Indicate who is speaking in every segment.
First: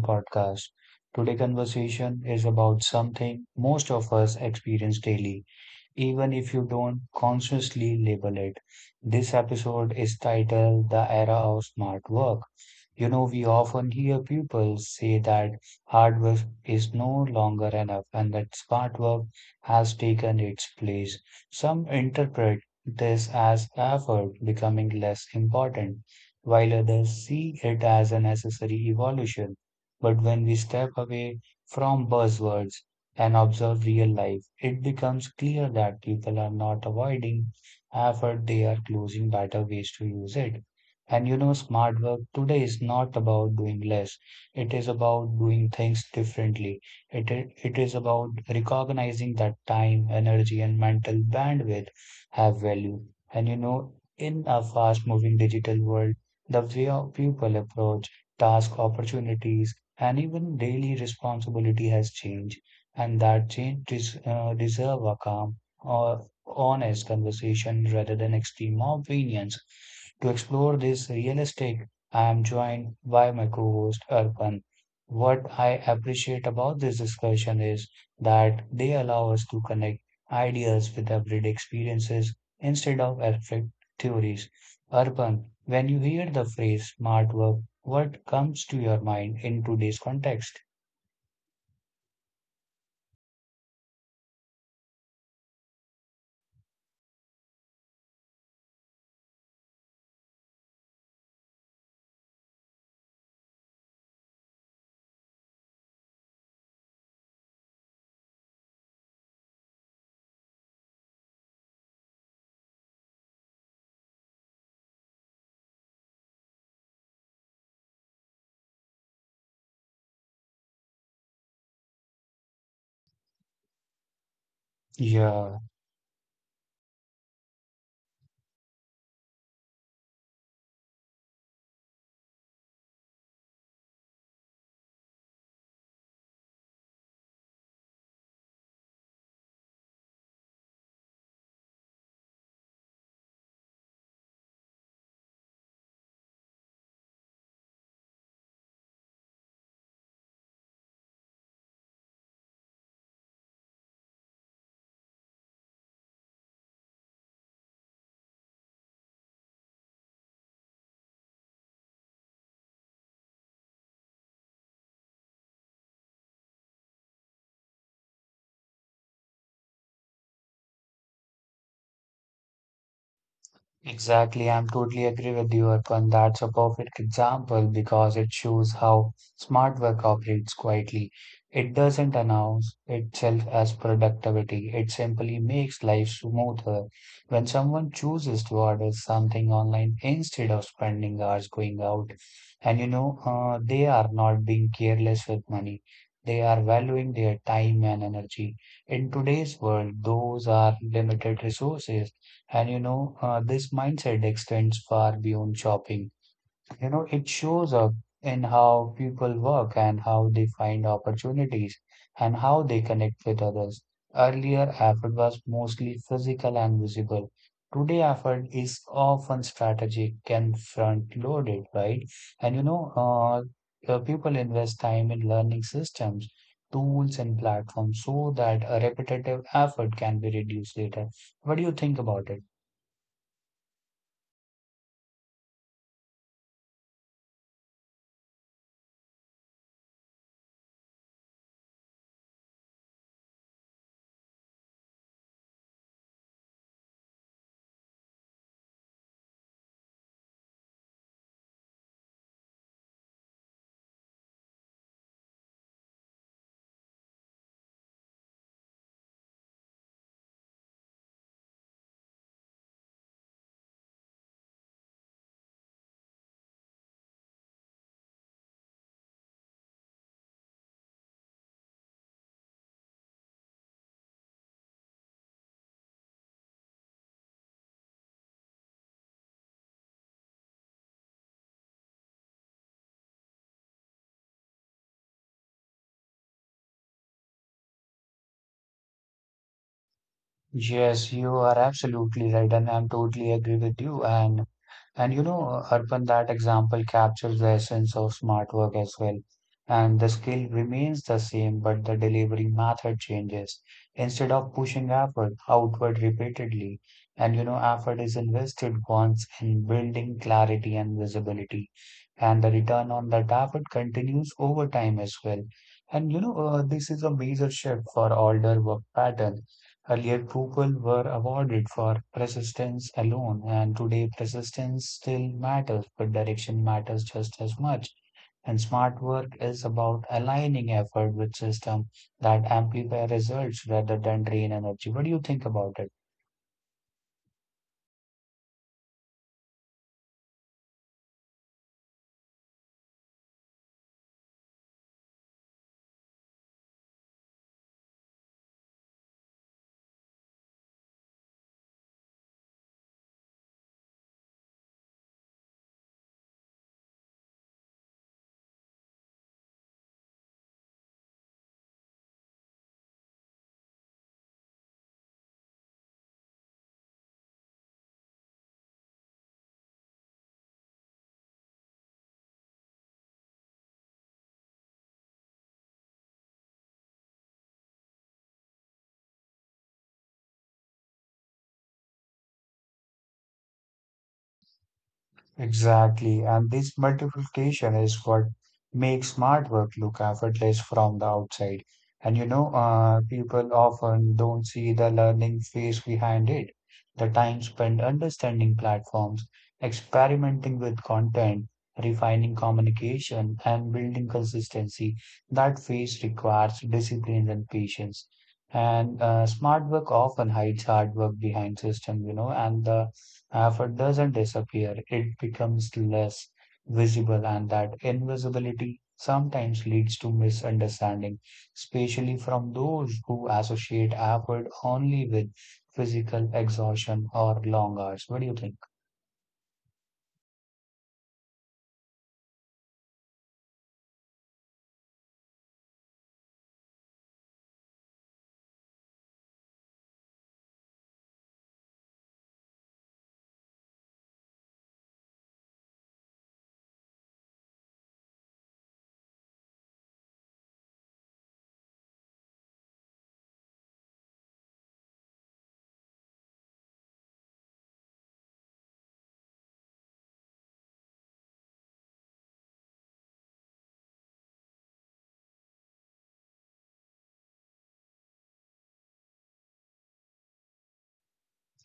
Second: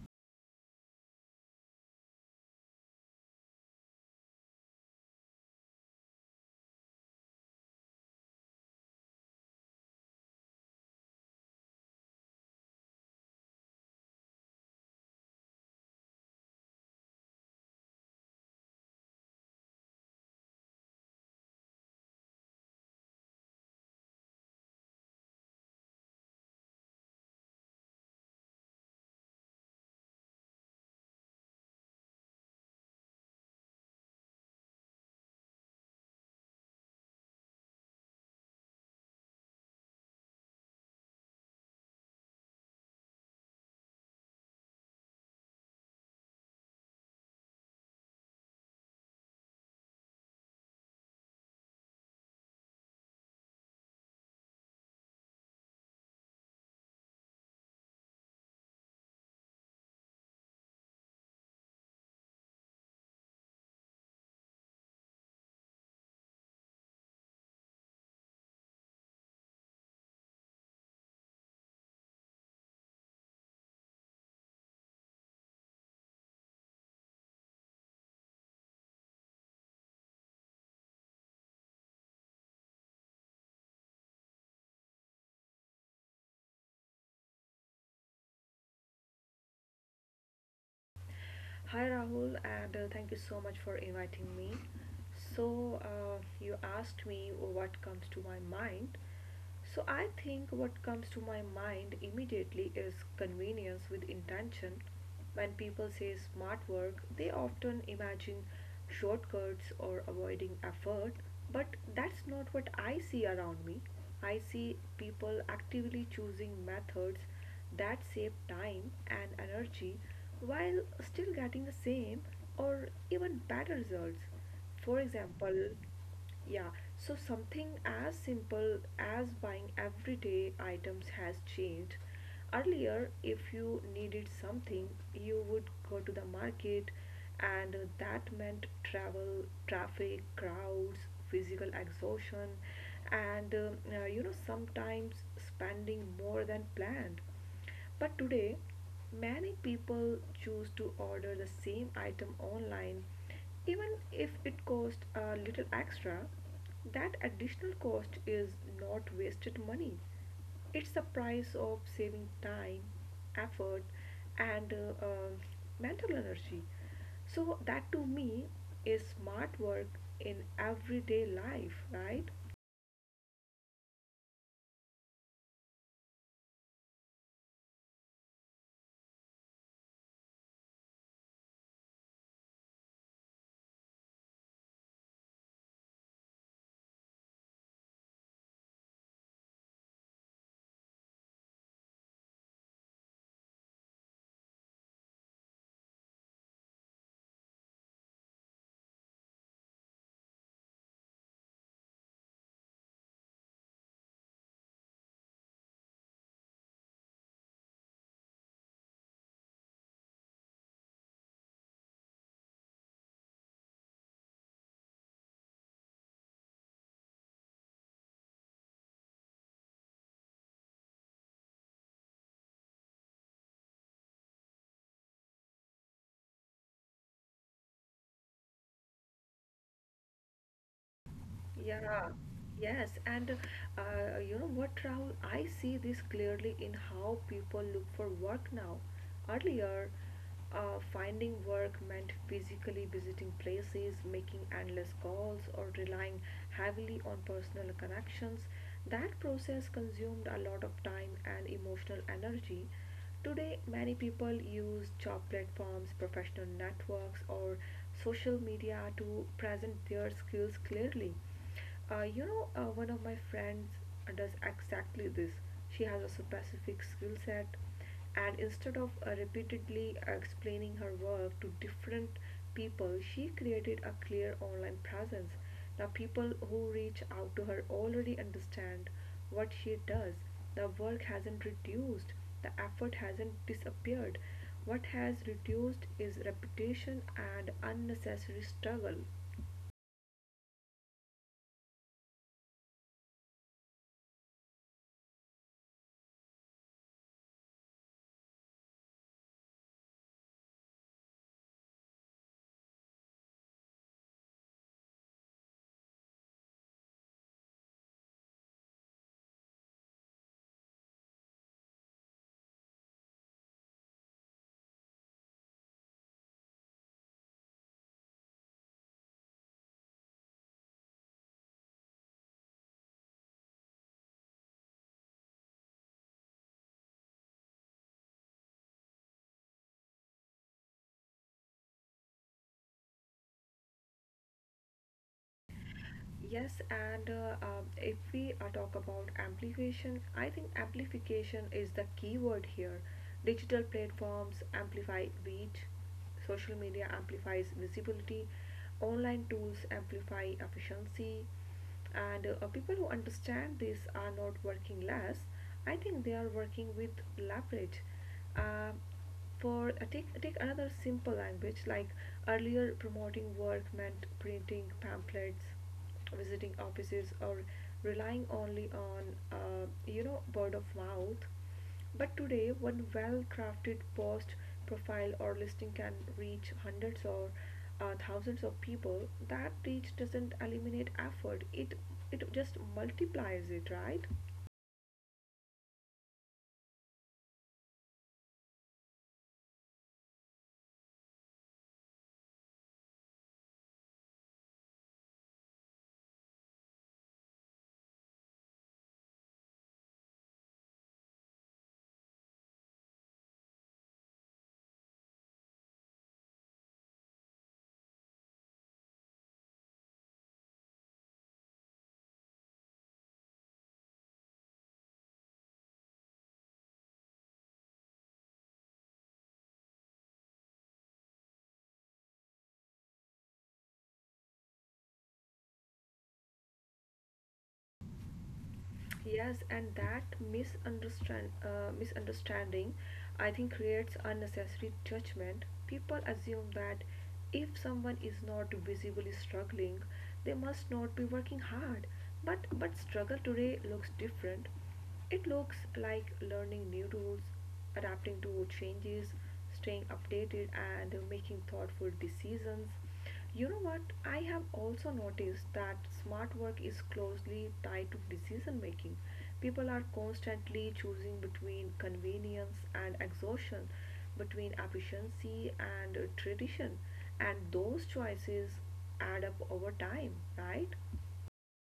Speaker 1: podcast. Today conversation is about something most of us experience daily even if you don't consciously label it. This episode is titled The Era of Smart Work. You know, we often hear people say that hard work is no longer enough and that smart work has taken its place. Some interpret this as effort becoming less important, while others see it as a necessary evolution. But when we step away from buzzwords and observe real life, it becomes clear that people are not avoiding effort, they are closing better ways to use it. And you know, smart work today is not about doing less. It is about doing things differently. It is about recognizing that time, energy, and mental bandwidth have value. And you know, in a fast moving digital world, the way of people approach task opportunities and even daily responsibility has changed and that change deserve a calm or honest conversation rather than extreme opinions. To explore this realistic, I am joined by my co-host Arpan. What I appreciate about this discussion is that they allow us to connect ideas with everyday experiences instead of abstract theories. Arpan, when you hear the phrase smart work, what comes to your mind in today's context?
Speaker 2: Hi Rahul, and thank you so much for inviting me. You asked me what comes to my mind. So, I think what comes to my mind immediately is convenience with intention. When people say smart work, they often imagine shortcuts or avoiding effort, but that's not what I see around me. I see people actively choosing methods that save time and energy while still getting the same or even better results. For example,
Speaker 1: Yeah.
Speaker 2: yeah, so something as simple as buying everyday items has changed. Earlier, if you needed something, you would go to the market, and that meant travel, traffic, crowds, physical exhaustion, and sometimes spending more than planned. But today, many people choose to order the same item online, even if it costs a little extra. That additional cost is not wasted money, it's the price of saving time, effort, and mental energy. So, that to me is smart work in everyday life, right?
Speaker 1: Exactly, I'm totally agree with you, Arpan. That's a perfect example because it shows how smart work operates quietly. It doesn't announce itself as productivity. It simply makes life smoother. When someone chooses to order something online instead of spending hours going out, and you know, they are not being careless with money. They are valuing their time and energy. In today's world, those are limited resources and you know, this mindset extends far beyond shopping. You know, it shows up in how people work and how they find opportunities and how they connect with others. Earlier, effort was mostly physical and visible. Today, effort is often strategic and front loaded, right? And you know, people invest time in learning systems, tools, and platforms so that a repetitive effort can be reduced later. What do you
Speaker 2: Yeah,
Speaker 1: think about it?
Speaker 2: yes, and you know what, Rahul? I see this clearly in how people look for work now. Earlier, finding work meant physically visiting places, making endless calls, or relying heavily on personal connections. That process consumed a lot of time and emotional energy. Today, many people use job platforms, professional networks, or social media to present their skills clearly. One of my friends does exactly this. She has a specific skill set, and instead of repeatedly explaining her work to different people, she created a clear online presence. Now, people who reach out to her already understand what she does. The work hasn't reduced, the effort hasn't disappeared. What has reduced is repetition and unnecessary struggle.
Speaker 1: Yes, you are absolutely right, and I'm totally agree with you. And you know, Arpan, that example captures the essence of smart work as well. And the skill remains the same, but the delivery method changes. Instead of pushing effort outward repeatedly, and you know, effort is invested once in building clarity and visibility, and the return on that effort continues over time as well. And you know, this is a major shift for older work pattern. Earlier, people were awarded for persistence alone, and today persistence still matters, but direction matters just as much. And smart work is about aligning effort with system that amplify results rather than drain energy. What do you think about it?
Speaker 2: Yes, and if we talk about amplification, I think amplification is the key word here. Digital platforms amplify reach, social media amplifies visibility, online tools amplify efficiency, and people who understand this are not working less. I think they are working with leverage. Uh, for uh, take, take another simple language. Like, earlier, promoting work meant printing pamphlets, visiting offices, or relying only on you know, word of mouth. But today, one well crafted post, profile, or listing can reach hundreds or thousands of people. That reach doesn't eliminate effort, it just multiplies it, right?
Speaker 1: Exactly. And this multiplication is what makes smart work look effortless from the outside. And you know, people often don't see the learning phase behind it. The time spent understanding platforms, experimenting with content, refining communication, and building consistency. That phase requires discipline and patience. And smart work often hides hard work behind system, you know, and the effort doesn't disappear, it becomes less visible, and that invisibility sometimes leads to misunderstanding, especially from those who associate effort only with physical exhaustion or long hours. What do you think?
Speaker 2: Yes, and that misunderstanding, I think, creates unnecessary judgment. People assume that if someone is not visibly struggling, they must not be working hard. But struggle today looks different. It looks like learning new rules, adapting to changes, staying updated, and making thoughtful decisions. You know what? I have also noticed that smart work is closely tied to decision making. People are constantly choosing between convenience and exhaustion, between efficiency and tradition, and those choices add up over time, right?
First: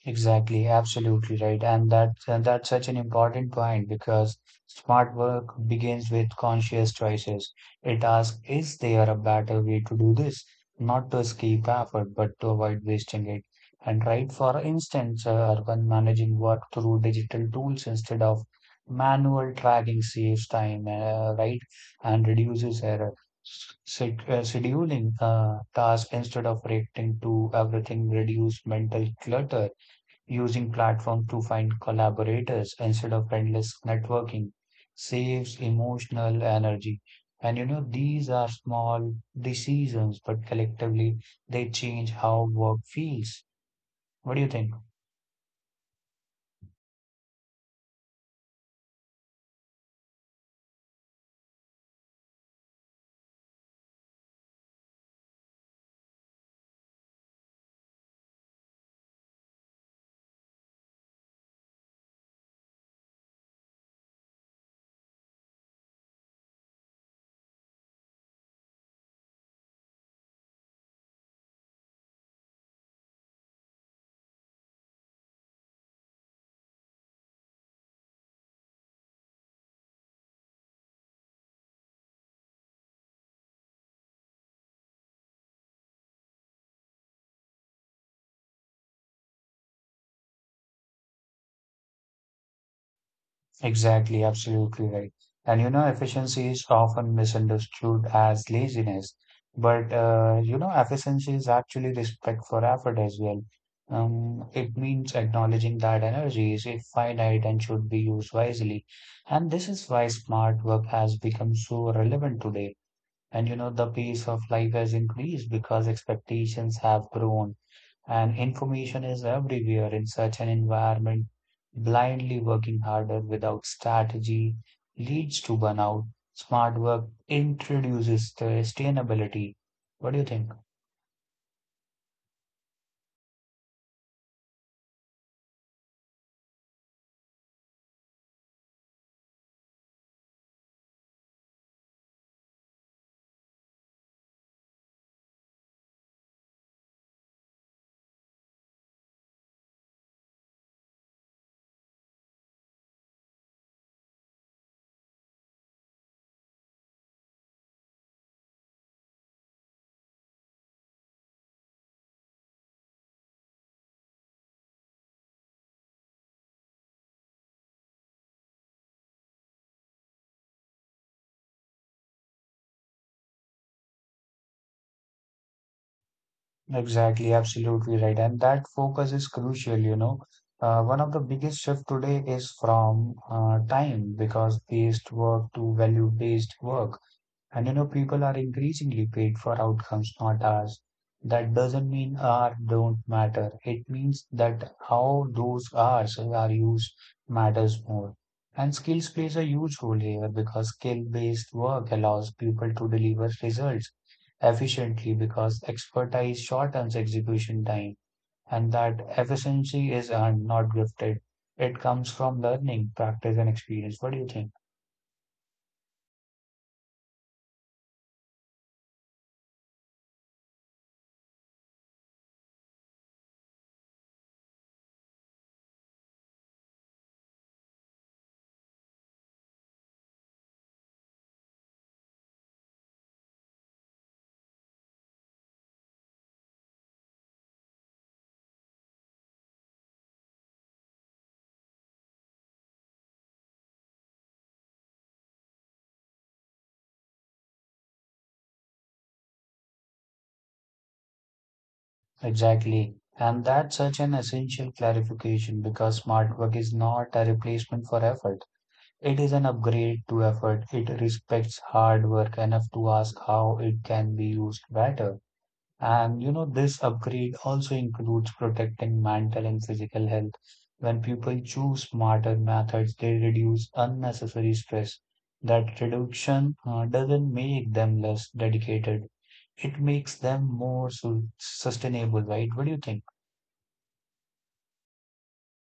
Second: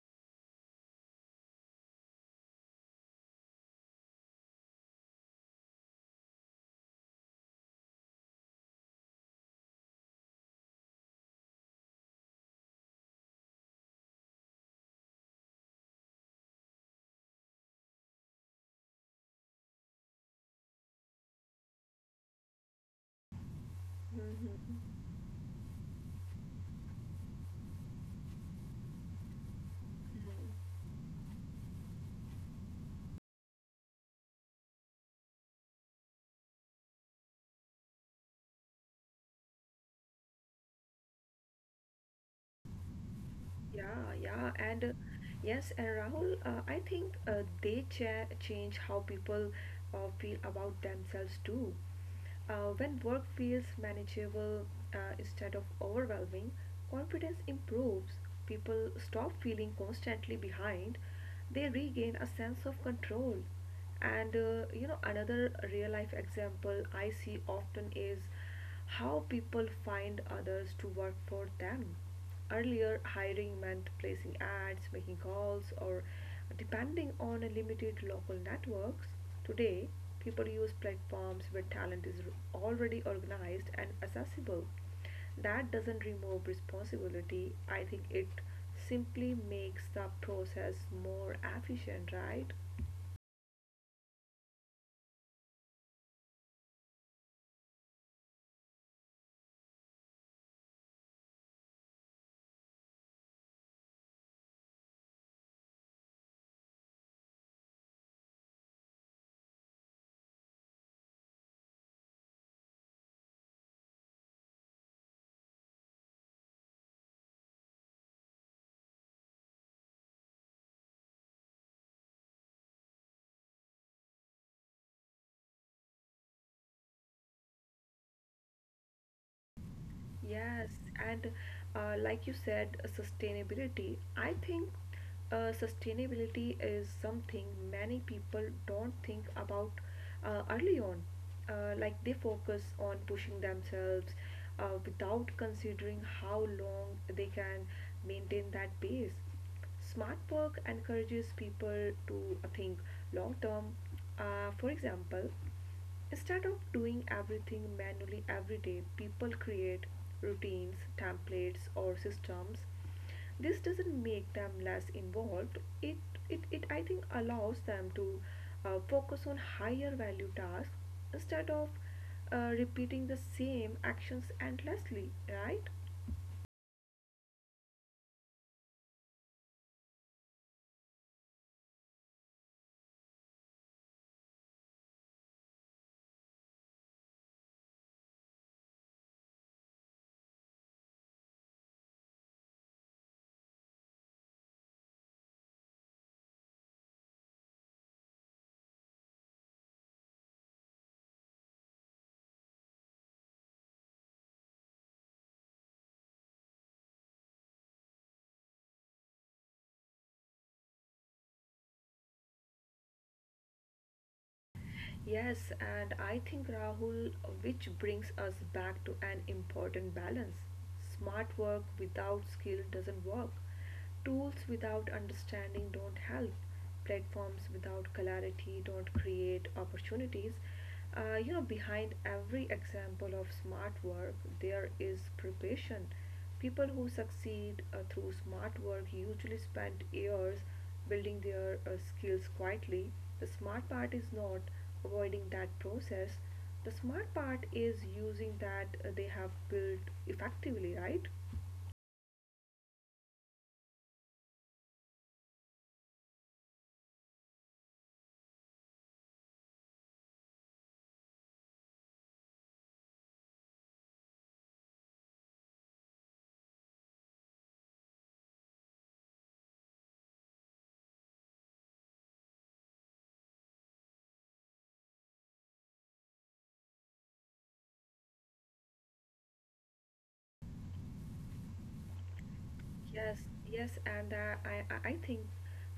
Speaker 1: Exactly, absolutely right. And that's such an important point because smart work begins with conscious choices. It asks, is there a better way to do this? Not to escape effort, but to avoid wasting it. And right, for instance, urban managing work through digital tools instead of manual tracking saves time, right, and reduces error.
Speaker 2: Mhm.
Speaker 1: Scheduling tasks instead of reacting to everything reduce mental clutter. Using platforms to find collaborators instead of endless networking saves emotional energy. And you know, these are small decisions, but collectively they change how work feels.
Speaker 2: Yeah,
Speaker 1: What do you
Speaker 2: yeah,
Speaker 1: think?
Speaker 2: and yes, and Rahul, I think they change how people feel about themselves too. When work feels manageable instead of overwhelming, confidence improves. People stop feeling constantly behind. They regain a sense of control. And you know, another real life example I see often is how people find others to work for them. Earlier, hiring meant placing ads, making calls, or depending on a limited local networks. Today, people use platforms where talent is already organized and accessible. That doesn't remove responsibility. I think it simply makes the process more efficient, right?
Speaker 1: Exactly, absolutely right. And you know, efficiency is often misunderstood as laziness, but you know, efficiency is actually respect for effort as well. It means acknowledging that energy is finite and should be used wisely. And this is why smart work has become so relevant today. And you know, the pace of life has increased because expectations have grown and information is everywhere in such an environment. Blindly working harder without strategy leads to burnout. Smart work introduces sustainability. What do you think?
Speaker 2: Yes, and like you said, sustainability. I think sustainability is something many people don't think about early on. Like they focus on pushing themselves without considering how long they can maintain that pace. Smart work encourages people to think long term. For example, instead of doing everything manually every day, people create routines, templates, or systems. This doesn't make them less involved. It I think allows them to focus on higher value tasks instead of repeating the same actions endlessly, right?
Speaker 1: Exactly, absolutely right. And that focus is crucial, you know. One of the biggest shift today is from time because based work to value based work. And you know, people are increasingly paid for outcomes, not hours. That doesn't mean hours don't matter. It means that how those hours are used matters more. And skills plays a huge role here because skill-based work allows people to deliver results efficiently because expertise shortens execution time and that efficiency is earned, not gifted. It comes from learning, practice, and experience. What do you think?
Speaker 2: Yes, and I think Rahul, which brings us back to an important balance. Smart work without skill doesn't work. Tools without understanding don't help. Platforms without clarity don't create opportunities. You know, behind every example of smart work, there is preparation. People who succeed through smart work usually spend years building their skills quietly. The smart part is not avoiding that process. The smart part is using that they have built effectively, right?
Speaker 1: Exactly. And that's such an essential clarification because smart work is not a replacement for effort. It is an upgrade to effort. It respects hard work enough to ask how it can be used better. And you know, this upgrade also includes protecting mental and physical health. When people choose smarter methods, they reduce unnecessary stress. That reduction doesn't make them less dedicated. It makes them more sustainable, right? What do you think?
Speaker 2: Yes, yes, and I think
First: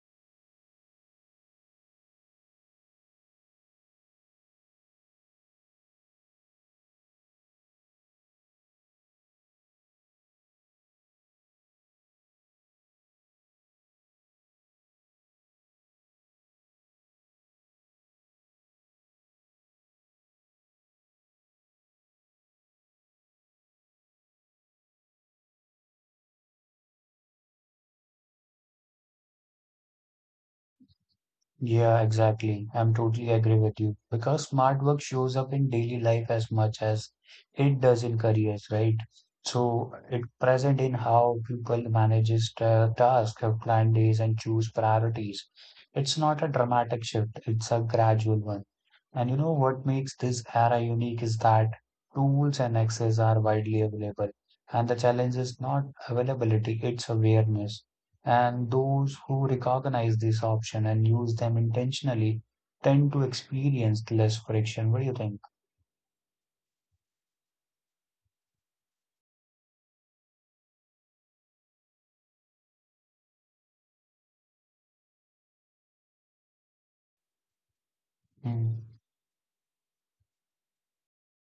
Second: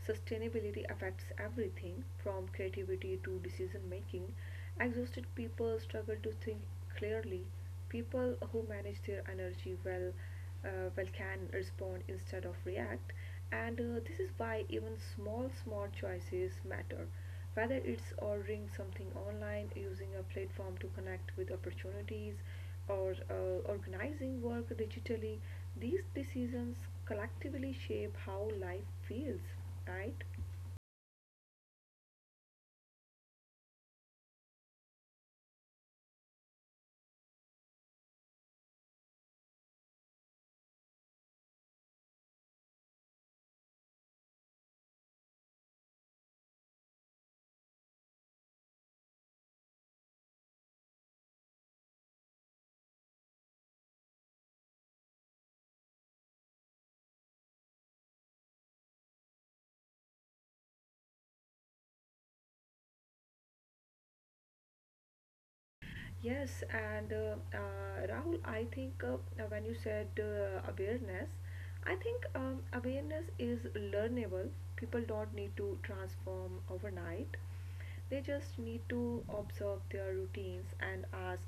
Speaker 2: sustainability affects everything from creativity to decision making. Exhausted people struggle to think clearly. People who manage their energy well can respond instead of react, and this is why even small, small choices matter, whether it's ordering something online, using a platform to connect with opportunities, or organizing work digitally. These decisions collectively shape how life feels, right?
Speaker 1: Yeah, exactly. I'm totally agree with you because smart work shows up in daily life as much as it does in careers, right? So it present in how people manages tasks, plan days, and choose priorities. It's not a dramatic shift; it's a gradual one. And you know what makes this era unique is that tools and access are widely available, and the challenge is not availability; it's awareness. And those who recognize this option and use them intentionally tend to experience less friction. What do you think?
Speaker 2: Yes, and Rahul, I think when you said awareness, I think awareness is learnable. People don't need to transform overnight. They just
Speaker 1: Mm.
Speaker 2: need to observe their routines and ask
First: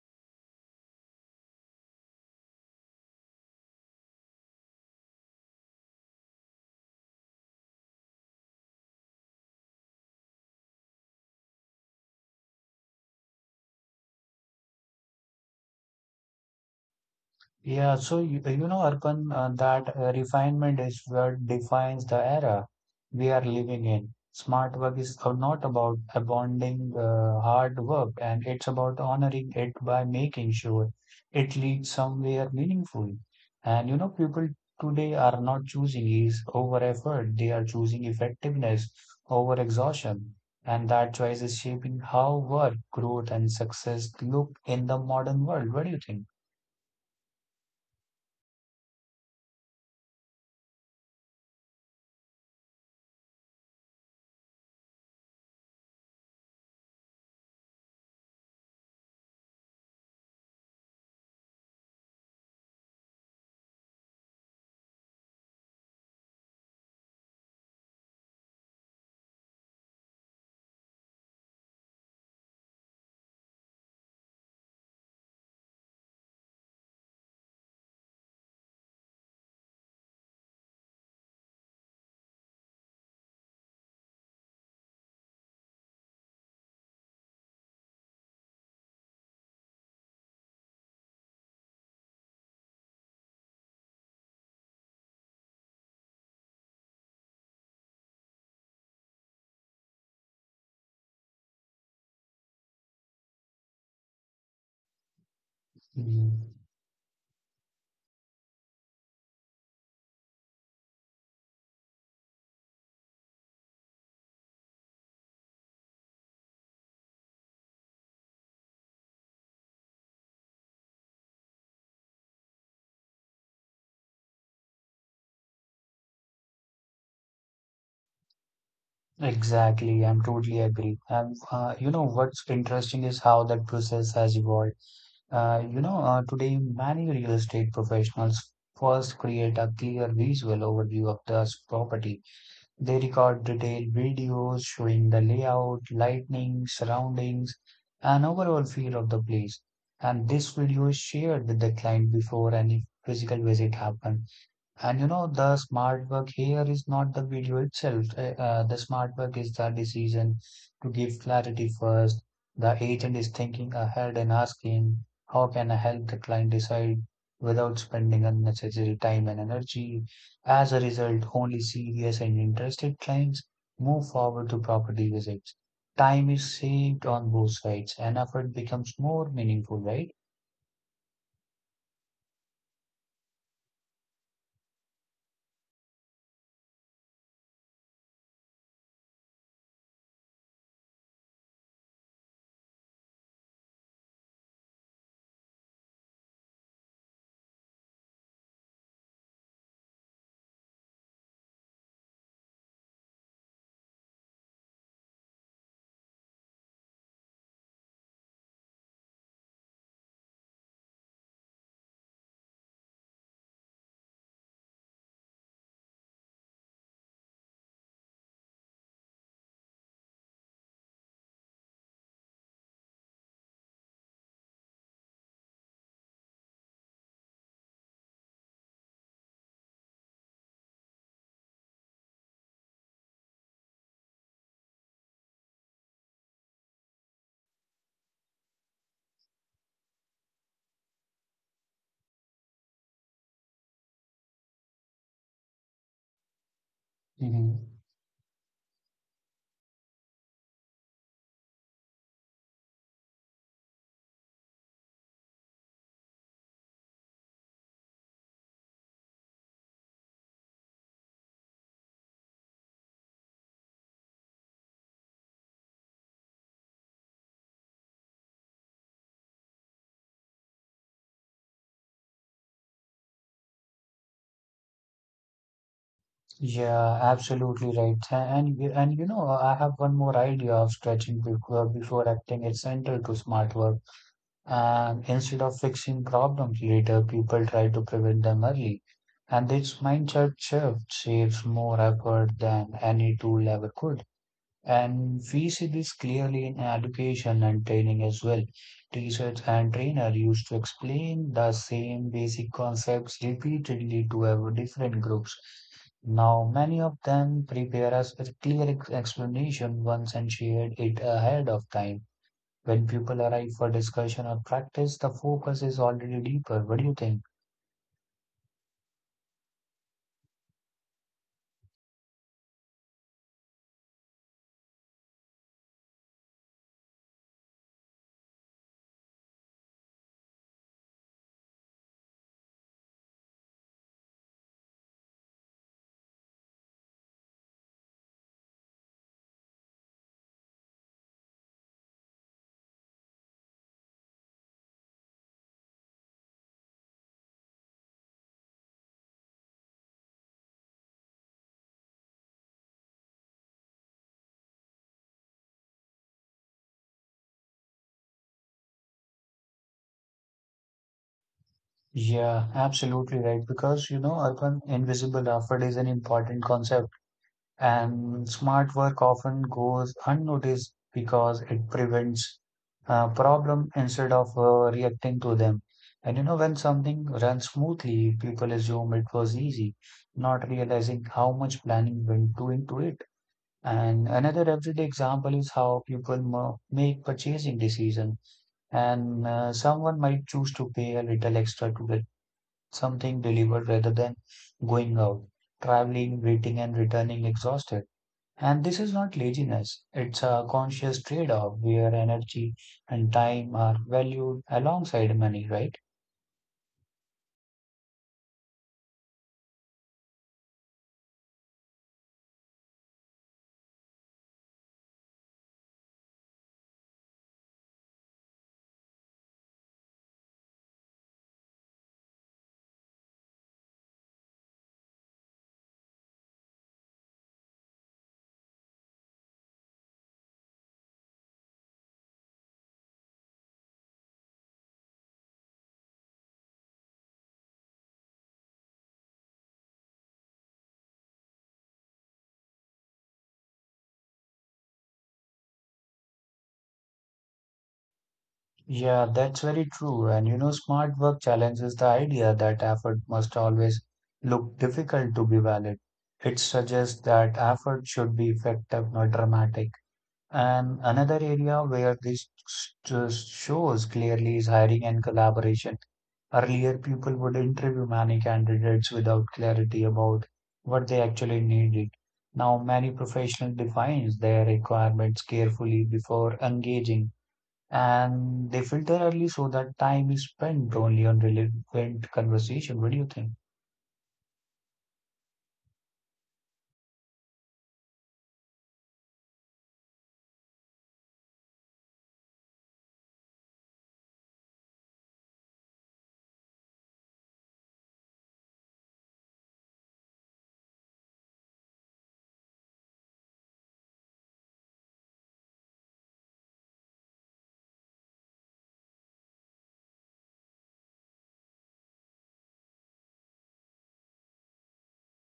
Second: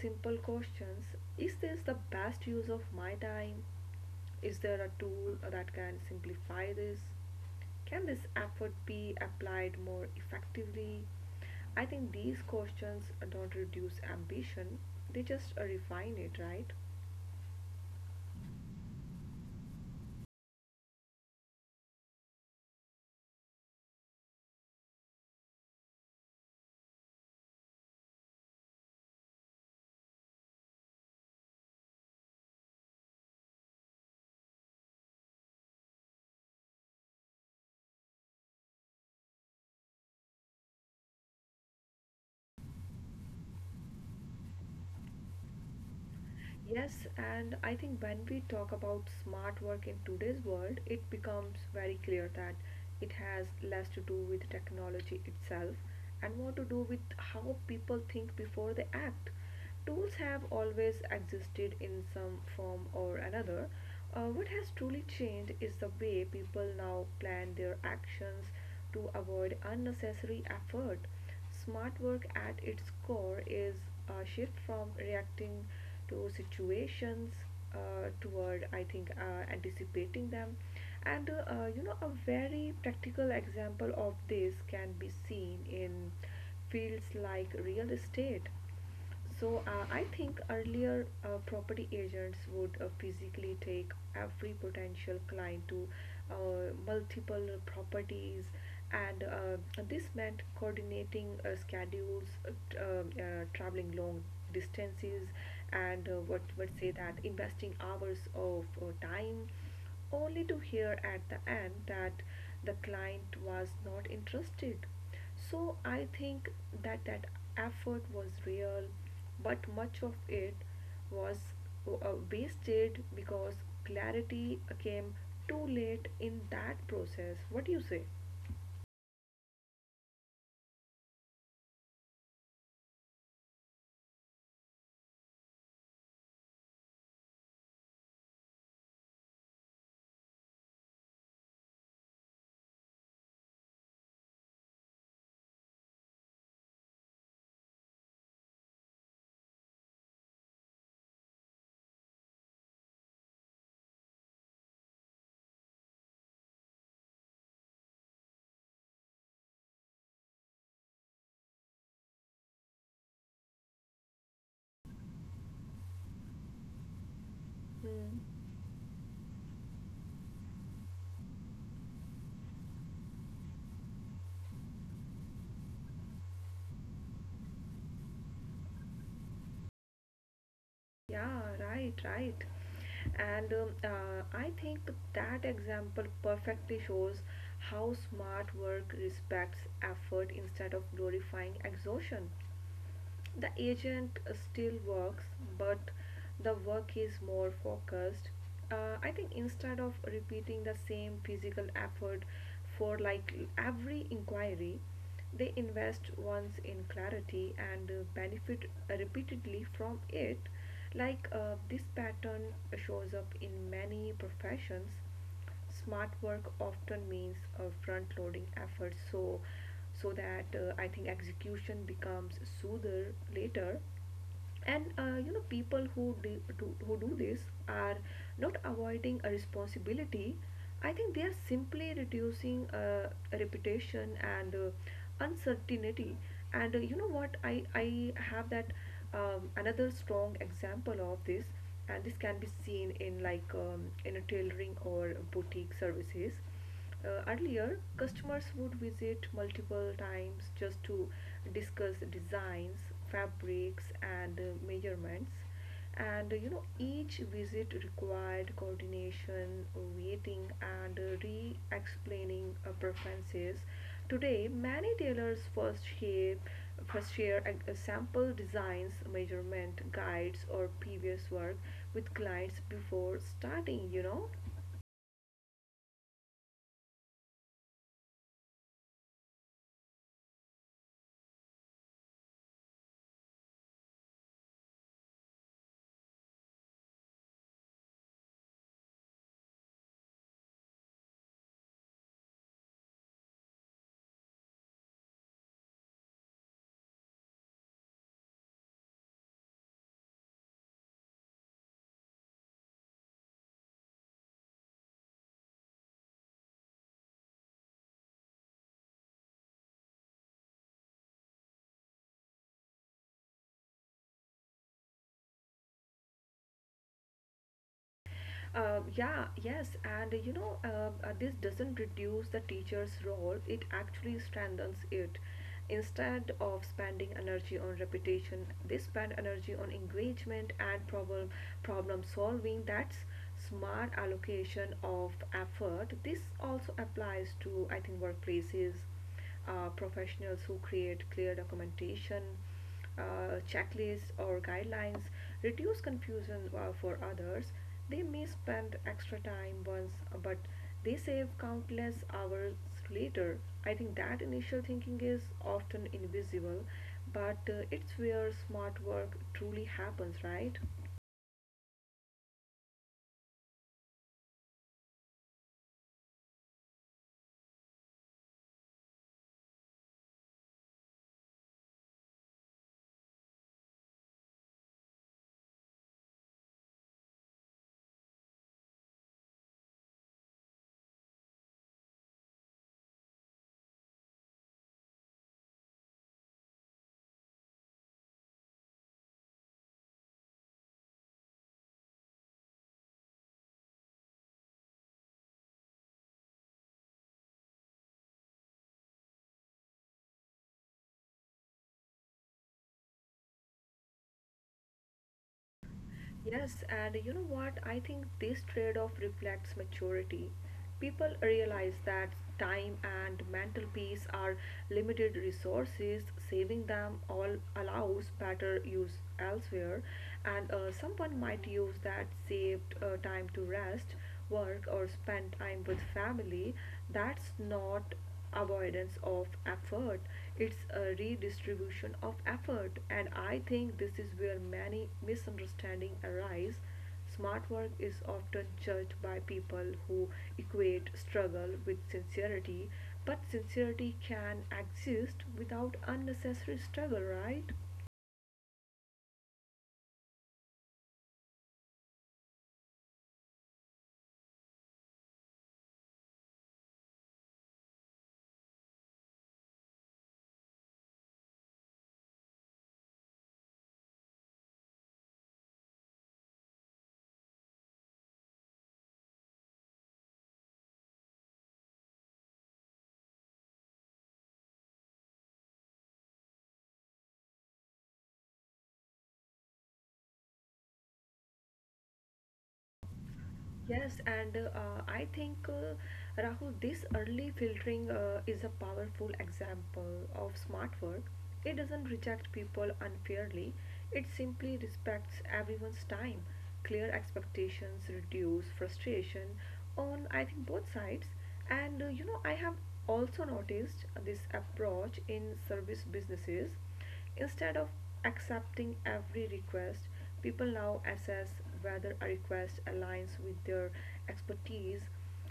Speaker 2: simple questions. Is this the best use of my time? Is there a tool that can simplify this? Can this effort be applied more effectively? I think these questions don't reduce ambition, they just refine it, right?
Speaker 1: Yeah, so you know, Arpan, that refinement is what defines the era we are living in. Smart work is not about abandoning hard work, and it's about honoring it by making sure it leads somewhere meaningful. And you know, people today are not choosing ease over effort, they are choosing effectiveness over exhaustion. And that choice is shaping how work, growth, and success look in the modern world. What do you think?
Speaker 2: Yes, and I think when we talk about smart work in today's world, it becomes very clear that it has less to do with technology itself and more to do with how people think before they act. Tools have always existed in some form or another. What has truly changed is the way people now plan their actions to avoid unnecessary effort. Smart work at its core is a shift from reacting to situations toward, I think, anticipating them. And you know, a very practical example of this can be seen in fields like real estate. So I think earlier property agents would physically take every potential client to uh, multiple properties, and this meant coordinating schedules, traveling long distances, and what would say that investing hours of time only to hear at the end that the client was not interested. So I think that effort was real, but much of it was wasted because clarity came too late in that process. What do you say?
Speaker 1: Exactly, I'm totally agree. And you know what's interesting is how that process has evolved. You know, today many real estate professionals first create a clear visual overview of the property. They record detailed videos showing the layout, lighting, surroundings, and overall feel of the place. And this video is shared with the client before any physical visit happens. And you know, the smart work here is not the video itself. The smart work is the decision to give clarity first. The agent is thinking ahead and asking, how can I help the client decide without spending
Speaker 2: Hmm.
Speaker 1: unnecessary time and energy? As a result, only serious and interested clients move forward to property visits. Time is saved on both sides and effort becomes more meaningful, right?
Speaker 2: Yeah, right, right. And I think that example perfectly shows how smart work respects effort instead of glorifying exhaustion. The agent still works, but the work is more focused. I think instead of repeating the same physical effort for like every inquiry, they invest once in clarity and benefit repeatedly from it. Like, this pattern shows up in many professions. Smart work often means front loading efforts so that I think execution becomes smoother later, and you know, people who do this are not avoiding a responsibility. I think they are simply reducing reputation and uncertainty. And you know what, I have that another strong example of this, and this can be seen in like in a tailoring or boutique services. Uh, earlier, customers would visit multiple times just to discuss designs, fabrics, and measurements. And you know, each visit required coordination, waiting, and re explaining preferences. Today, many tailors first share a, sample designs, measurement guides, or previous work with clients before starting, you know.
Speaker 1: Yeah, absolutely right. And you know, I have one more idea of stretching before acting is central to smart work. And instead of fixing problems later, people try to prevent them early. And this mindset shift saves more effort than any tool ever could. And we see this clearly in education and training as well. Teachers and trainer used to explain the same basic concepts repeatedly to our different groups. Now, many of them prepare us with clear explanation once and shared it ahead of time. When people arrive for discussion or practice, the focus is already deeper. What do you think?
Speaker 2: Yeah, yes, and you know, this doesn't reduce the teacher's role, it actually strengthens it. Instead of spending energy on repetition, they spend energy on engagement and problem solving. That's smart allocation of effort. This also applies to, I think, workplaces, professionals who create clear documentation, checklists or guidelines, reduce confusion for others. They may spend extra time once, but they save countless hours later. I think that initial thinking is often invisible, but it's where smart work truly happens, right?
Speaker 1: Yeah, absolutely right. Because, you know, urban invisible effort is an important concept. And smart work often goes unnoticed because it prevents problem instead of reacting to them. And you know, when something runs smoothly, people assume it was easy, not realizing how much planning went to into it. And another everyday example is how people make purchasing decision. And someone might choose to pay a little extra to get something delivered rather than going out, traveling, waiting, and returning exhausted. And this is not laziness, it's a conscious trade off where energy and time are valued alongside money, right?
Speaker 2: Yes, and you know what? I think this trade off reflects maturity. People realize that time and mental peace are limited resources, saving them all allows better use elsewhere. And someone might use that saved time to rest, work, or spend time with family. That's not avoidance of effort, it's a redistribution of effort. And I think this is where many misunderstandings arise. Smart work is often judged by people who equate struggle with sincerity, but sincerity can exist without unnecessary struggle, right?
Speaker 1: Yeah, that's very true. And you know, smart work challenges the idea that effort must always look difficult to be valid. It suggests that effort should be effective, not dramatic. And another area where this just shows clearly is hiring and collaboration. Earlier, people would interview many candidates without clarity about what they actually needed. Now, many professionals define their requirements carefully before engaging, and they filter early so that time is spent only on relevant conversation. What do you think?
Speaker 2: Yes, and I think Rahul, this early filtering is a powerful example of smart work. It doesn't reject people unfairly, it simply respects everyone's time. Clear expectations reduce frustration on, I think, both sides. And you know, I have also noticed this approach in service businesses. Instead of accepting every request, people now assess whether a request aligns with their expertise.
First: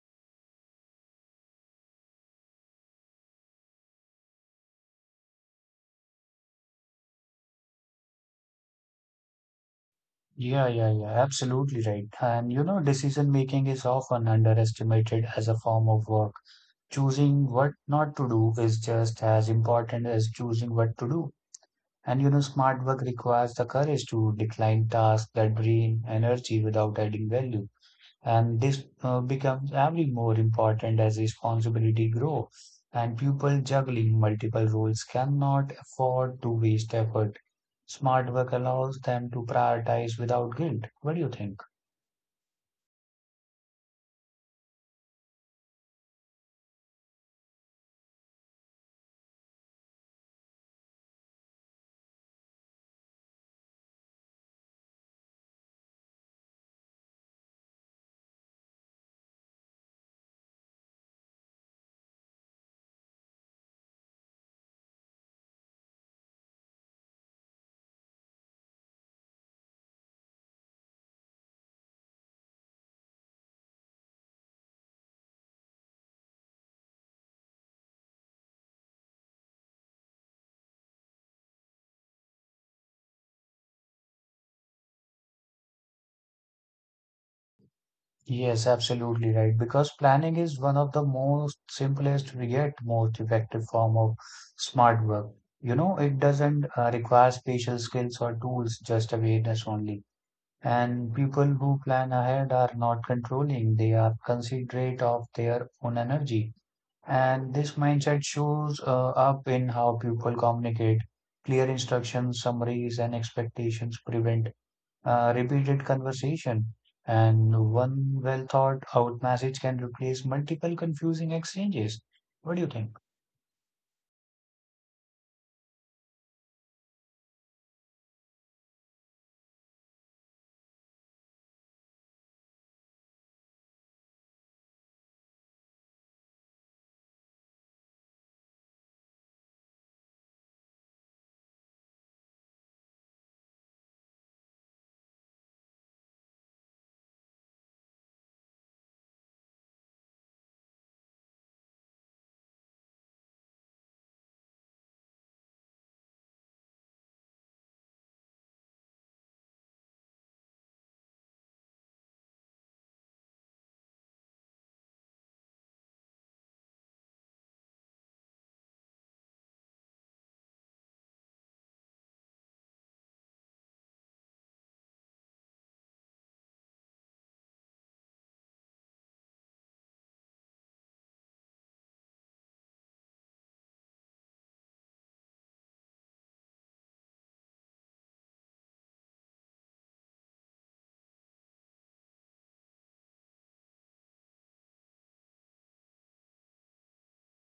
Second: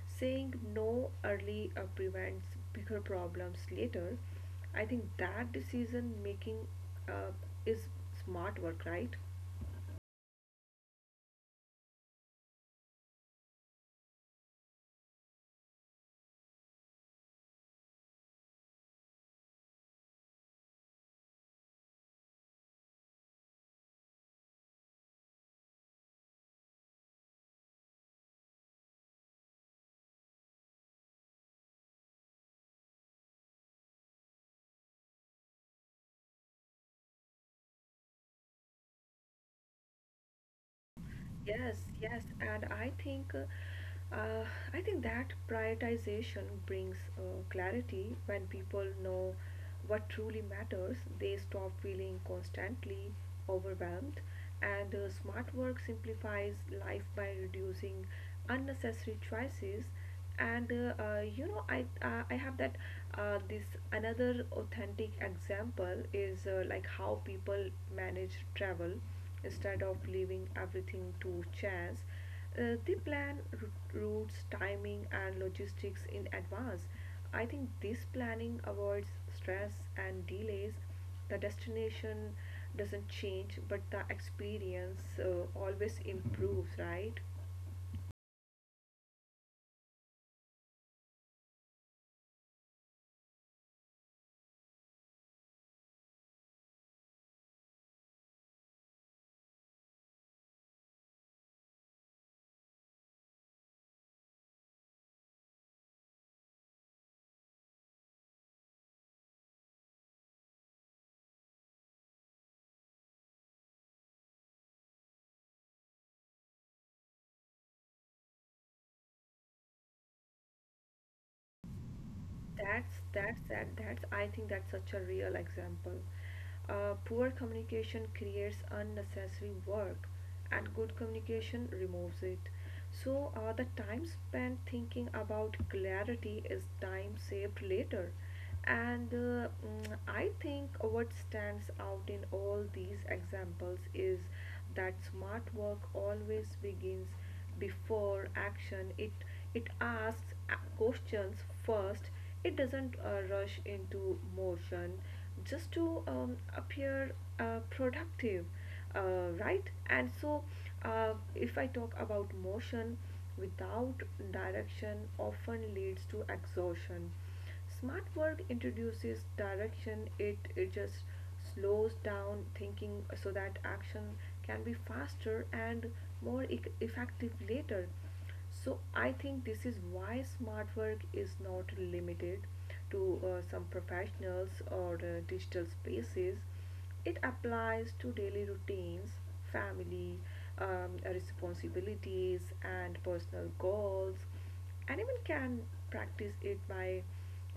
Speaker 2: Saying no early prevents bigger problems later. I think that decision making uh, is smart work, right?
Speaker 1: Yeah, yeah, yeah, absolutely right. And you know, decision making is often underestimated as a form of work. Choosing what not to do is just as important as choosing what to do. And you know, smart work requires the courage to decline tasks that drain energy without adding value. And this becomes every more important as responsibility grow. And people juggling multiple roles cannot afford to waste effort. Smart work allows them to prioritize without guilt. What do you think?
Speaker 2: Yes, and I think that prioritization brings clarity when people know what truly matters. They stop feeling constantly overwhelmed, and smart work simplifies life by reducing unnecessary choices. And I have that this another authentic example is like how people manage travel. Instead of leaving everything to chance, they plan routes, timing and logistics in advance. I think this planning avoids stress and delays. The destination doesn't change, but the experience always improves, right?
Speaker 1: Yes, absolutely right. Because planning is one of the most simplest yet most effective form of smart work. You know, it doesn't require special skills or tools, just awareness only. And people who plan ahead are not controlling, they are considerate of their own energy. And this mindset shows up in how people communicate. Clear instructions, summaries, and expectations prevent repeated conversation, and one well thought out message can replace multiple confusing exchanges. What do you
Speaker 2: That's
Speaker 1: think?
Speaker 2: that's that that's I think that's such a real example. Poor communication creates unnecessary work, and good communication removes it. So the time spent thinking about clarity is time saved later. And I think what stands out in all these examples is that smart work always begins before action. It asks questions first. It doesn't rush into motion just to appear productive, right? And so, if I talk about motion without direction, often leads to exhaustion. Smart work introduces direction. It just slows down thinking so that action can be faster and more effective later. So I think this is why smart work is not limited to some professionals or digital spaces. It applies to daily routines, family, responsibilities, and personal goals. Anyone can practice it by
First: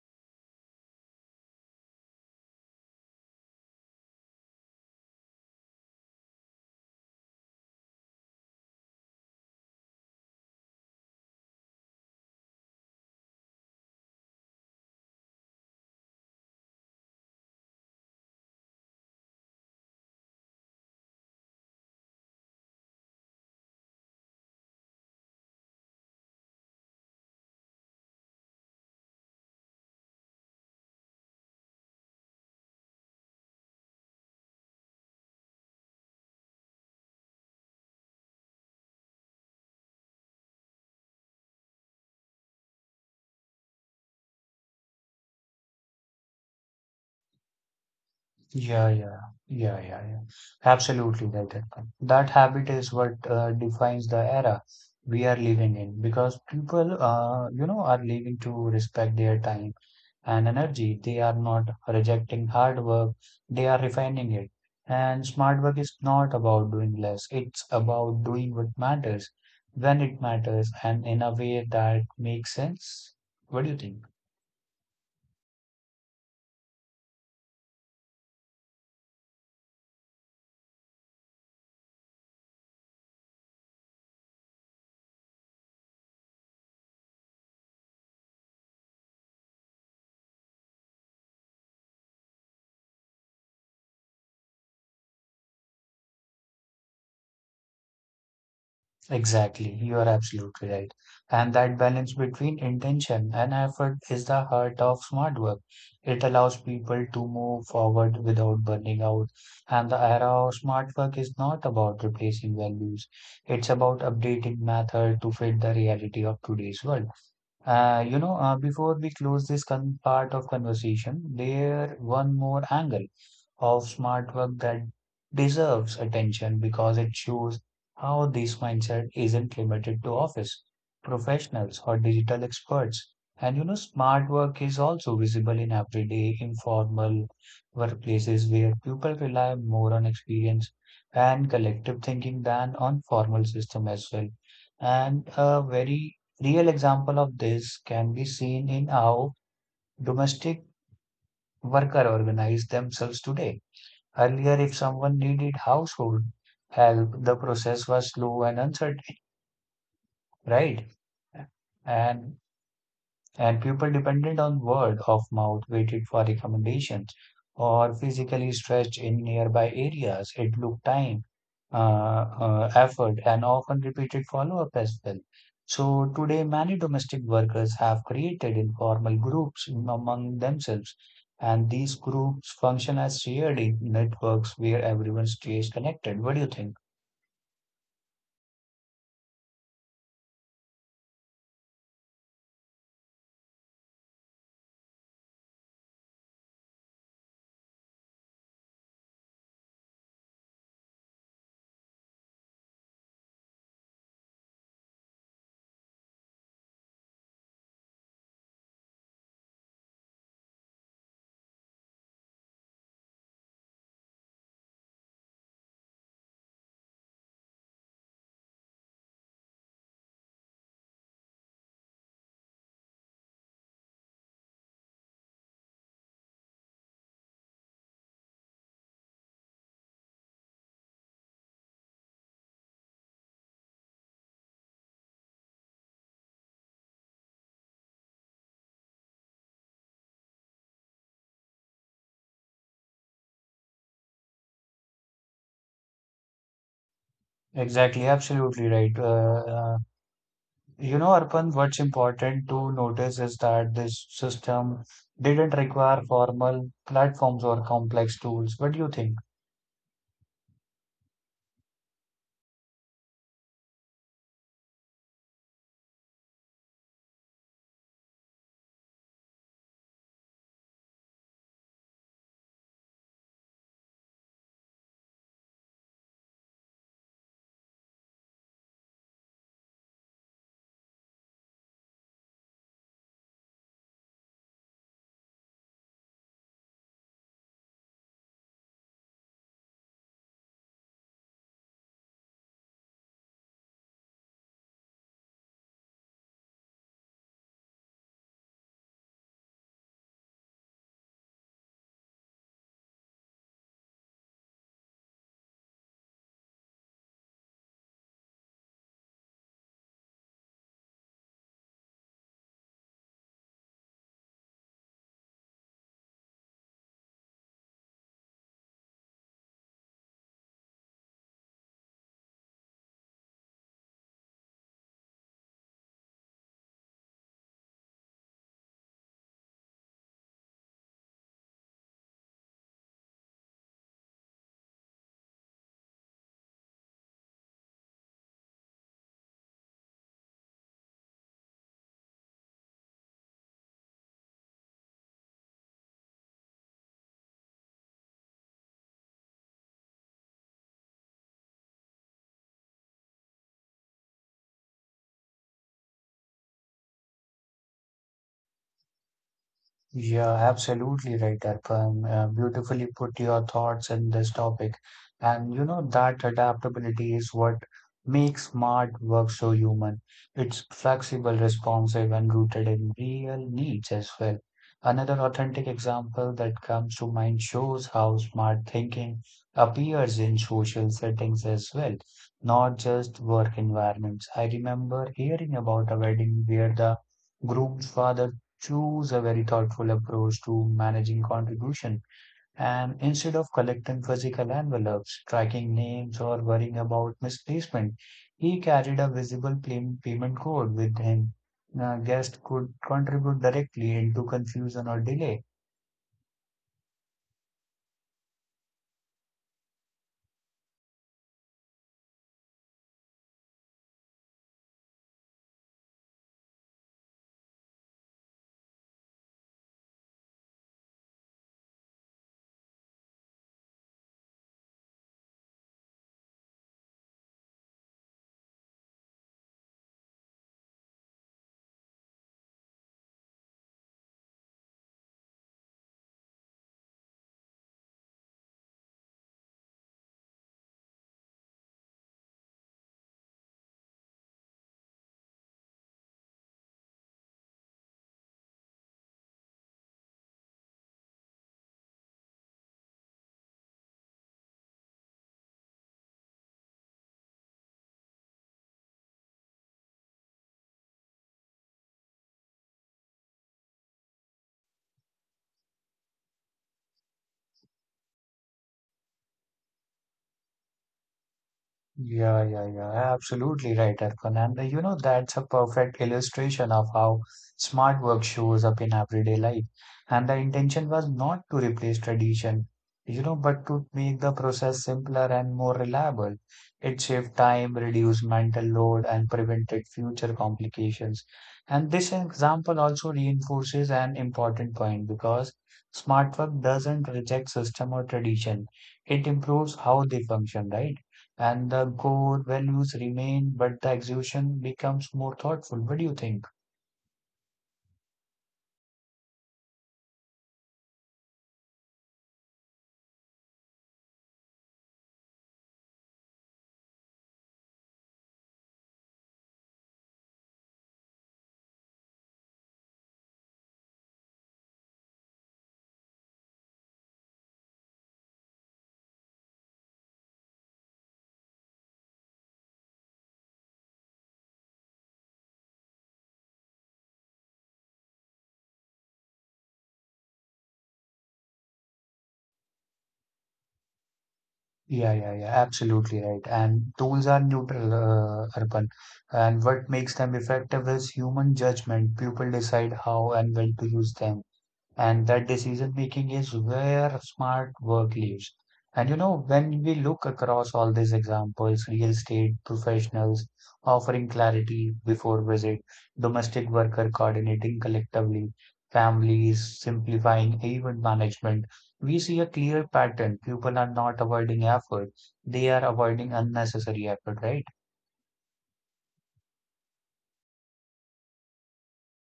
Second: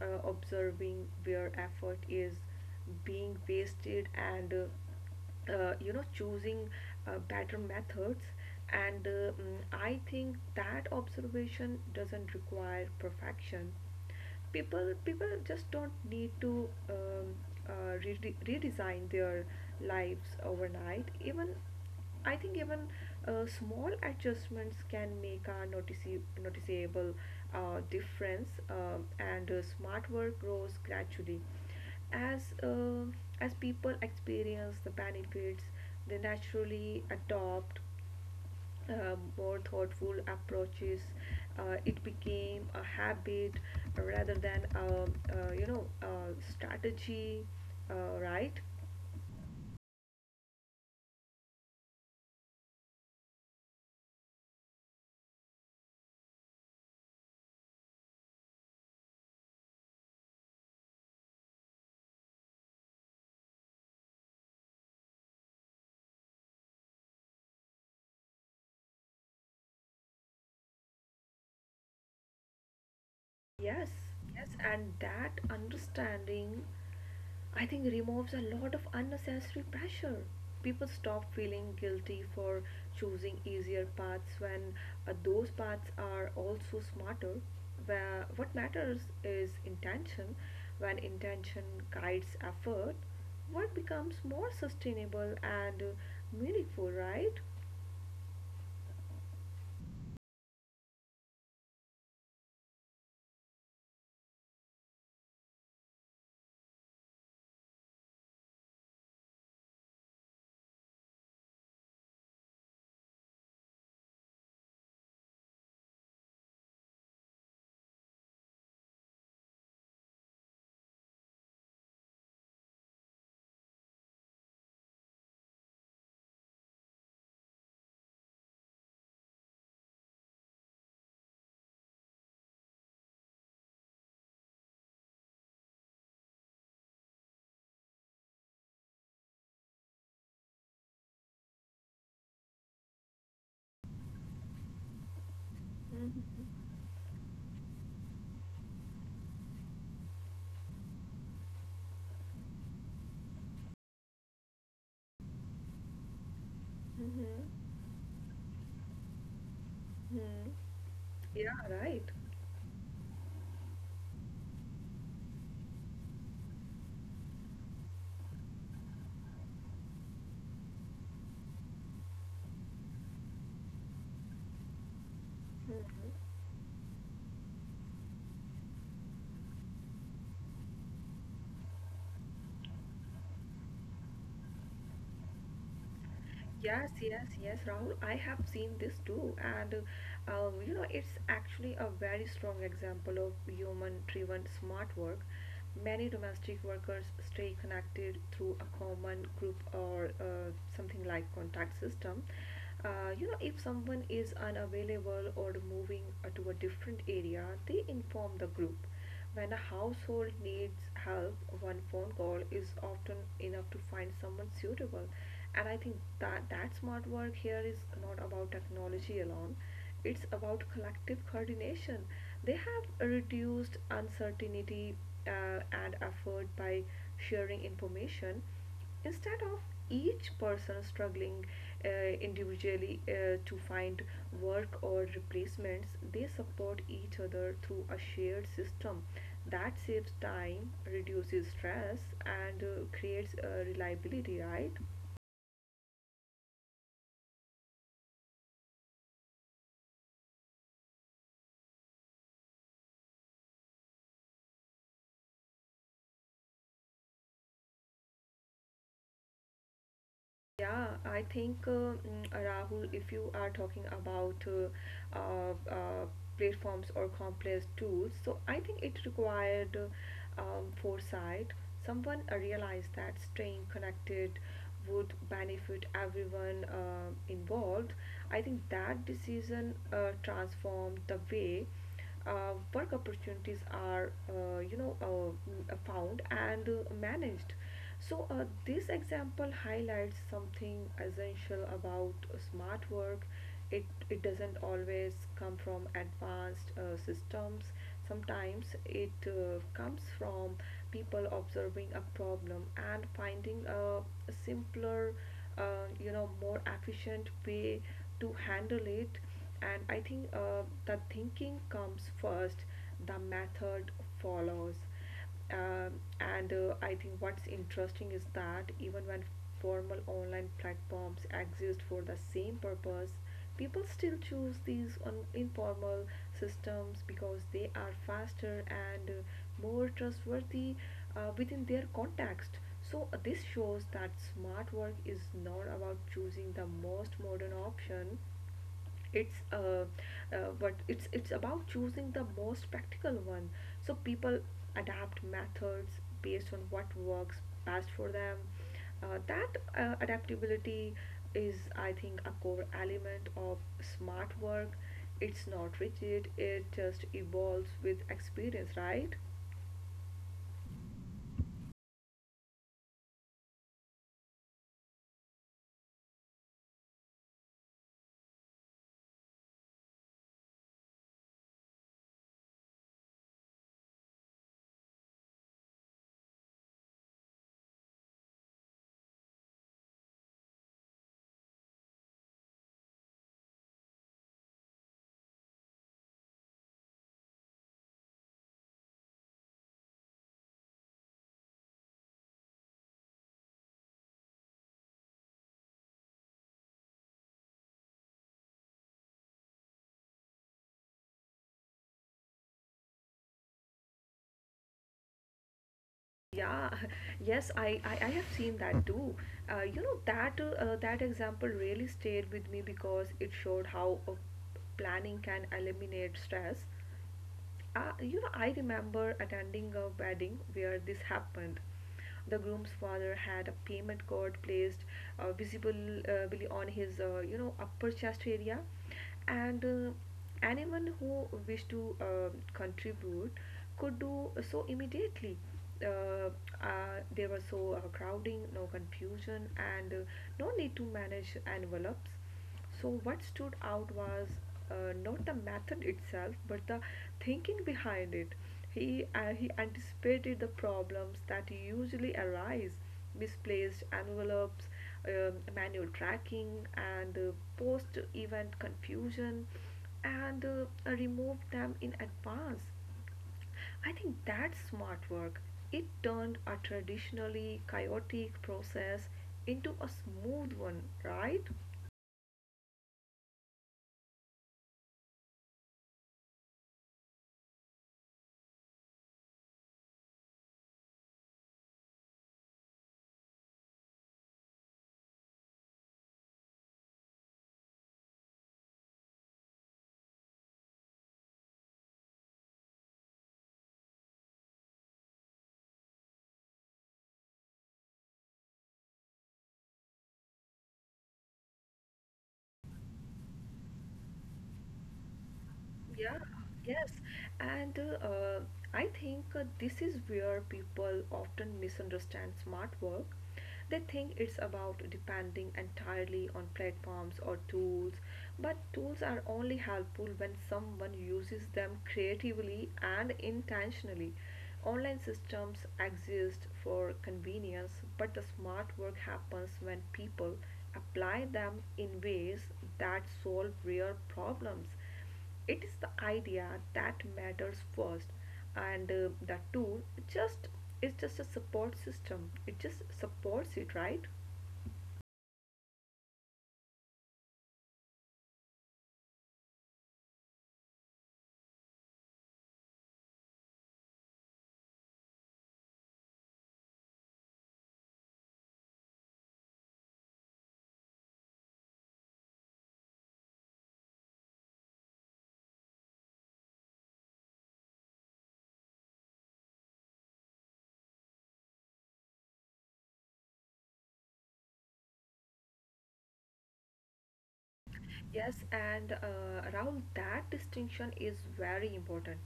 Speaker 2: observing where effort is being wasted and you know, choosing better methods. And I think that observation doesn't require perfection. People just don't need to redesign their lives overnight. Even I think even small adjustments can make a noticeable difference, and smart work grows gradually. As uh, as people experience the benefits, they naturally adopt more thoughtful approaches. It became a habit rather than you know, a strategy, right?
Speaker 1: Yeah, yeah, yeah, yeah, yeah. Absolutely right, Arpan. That habit is what defines the era we are living in because people, you know, are living to respect their time and energy. They are not rejecting hard work, they are refining it. And smart work is not about doing less, it's about doing what matters when it matters and in a way that makes sense. What do you
Speaker 2: Yes,
Speaker 1: think?
Speaker 2: yes, and that understanding, I think, removes a lot of unnecessary pressure. People stop feeling guilty for choosing easier paths when those paths are also smarter. Where what matters is intention. When intention guides effort, work becomes more sustainable and meaningful, right?
Speaker 1: Exactly, you are absolutely right. And that balance between intention and effort is the heart of smart work. It allows people to move forward without burning out. And the era of smart work is not about replacing values, it's about updating method to fit the reality of today's world. You know, before we close this con part of conversation, there one more angle of smart work that deserves attention because it shows how this mindset isn't limited to office professionals or digital experts. And you know, smart work is also visible in everyday informal workplaces where people rely more on experience and collective thinking than on formal system as well. And a very real example of this can be seen in how domestic worker organize themselves today. Earlier, if someone needed household help, the
Speaker 2: Mm-hmm.
Speaker 1: process was slow and uncertain,
Speaker 2: Hmm.
Speaker 1: right?
Speaker 2: Yeah, right.
Speaker 1: And people dependent on word of mouth waited for recommendations or physically stretched in nearby areas. It took time, effort, and often repeated follow-up as well. So
Speaker 2: Hmm.
Speaker 1: today, many domestic workers have created informal groups among themselves, and these groups function as shared networks where everyone stays connected. What do you think?
Speaker 2: Yes, yes, yes, Rahul. I have seen this too, and you know, it's actually a very strong example of human-driven smart work. Many domestic workers stay connected through a common group or something like contact system. You know, if someone is unavailable or moving to a different area, they inform the group. When a household needs help, one phone call is often enough to find someone suitable. And I think that smart work here is not about technology alone. It's about collective coordination. They have reduced uncertainty and effort by sharing information instead of each person struggling uh, individually to find work or replacements. They support each other through a shared system that saves time, reduces stress, and creates reliability, right?
Speaker 1: Exactly, absolutely right. You know, Arpan, what's important to notice is that this system didn't require formal platforms or complex tools. What do you think?
Speaker 2: Yeah, I think Rahul, if you are talking about uh, uh, platforms or complex tools, so I think it required foresight. Someone realized that staying connected would benefit everyone involved. I think that decision transformed the way work opportunities are you know, found and managed. So this example highlights something essential about smart work. It doesn't always come from advanced systems. Sometimes it comes from people observing a problem and finding a simpler you know, more efficient way to handle it. And I think the thinking comes first, the method follows. um, and I think what's interesting is that even when formal online platforms exist for the same purpose, people still choose these informal systems because they are faster and more trustworthy within their context. So this shows that smart work is not about choosing the most modern option. It's uh, uh, but it's it's about choosing the most practical one. So people adapt methods based on what works best for them. That adaptability is, I think, a core element of smart work. It's not rigid, it just evolves with experience, right?
Speaker 1: Yeah, absolutely right, Arpan. Beautifully put your thoughts in this topic. And you know that adaptability is what makes smart work so human. It's flexible, responsive, and rooted in real needs as well. Another authentic example that comes to mind shows how smart thinking appears in social settings as well, not just work environments. I remember hearing about a wedding where the groom's father choose a very thoughtful approach to managing contribution, and instead of collecting physical envelopes, tracking names, or worrying about misplacement, he carried a visible payment code with him. A guest could contribute directly into confusion or delay.
Speaker 2: Yeah, yes, I have seen that too. You know, that example really stayed with me because it showed how planning can eliminate stress. You know, I remember attending a wedding where this happened. The groom's father had a payment card placed visible, really on his, you know, upper chest area, and anyone who wished to contribute could do so immediately. Uh, there was so crowding, no confusion, and no need to manage envelopes. So, what stood out was not the method itself, but the thinking behind it. He anticipated the problems that usually arise: misplaced envelopes, manual tracking, and post event confusion, and removed them in advance. I think that's smart work. It turned a traditionally chaotic process into a smooth one, right?
Speaker 1: Yeah, yeah, yeah. Absolutely right, Erkan. And you know, that's a perfect illustration of how smart work shows up in everyday life. And the intention was not to replace tradition, you know, but to make the process simpler and more reliable. It saved time, reduced mental load, and prevented future complications. And this example also reinforces an important point because smart work doesn't reject system or tradition. It improves how they function, right? And the core values remain, but the execution becomes more thoughtful. What do
Speaker 2: Yeah,
Speaker 1: you think?
Speaker 2: yes. And I think this is where people often misunderstand smart work. They think it's about depending entirely on platforms or tools, but tools are only helpful when someone uses them creatively and intentionally. Online systems exist for convenience, but the smart work happens when people apply them in ways that solve real problems. It is the idea that matters first, and the tool just is just a support system. It just supports it, right?
Speaker 1: Yeah, yeah, yeah, absolutely right. And tools are neutral, Arpan. And what makes them effective is human judgment. People decide how and when to use them. And that decision making is where smart work lives. And you know, when we look across all these examples, real estate professionals offering clarity before visit, domestic worker coordinating collectively, families simplifying event management, we see a clear pattern. People are not avoiding effort, they are avoiding unnecessary effort, right?
Speaker 2: Yes, and Rahul, that distinction is very important.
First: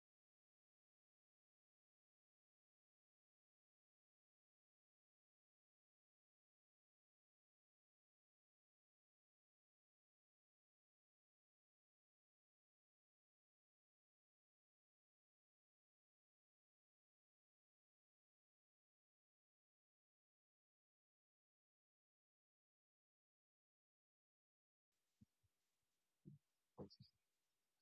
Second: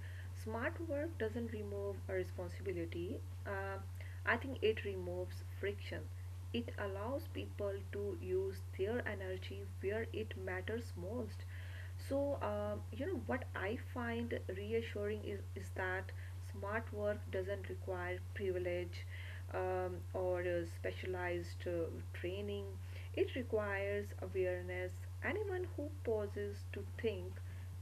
Speaker 2: Smart work doesn't remove a responsibility. Uh, I think it removes friction. It allows people to use their energy where it matters most. So, you know, what I find reassuring is that smart work doesn't require privilege or specialized training. It requires awareness. Anyone who pauses to think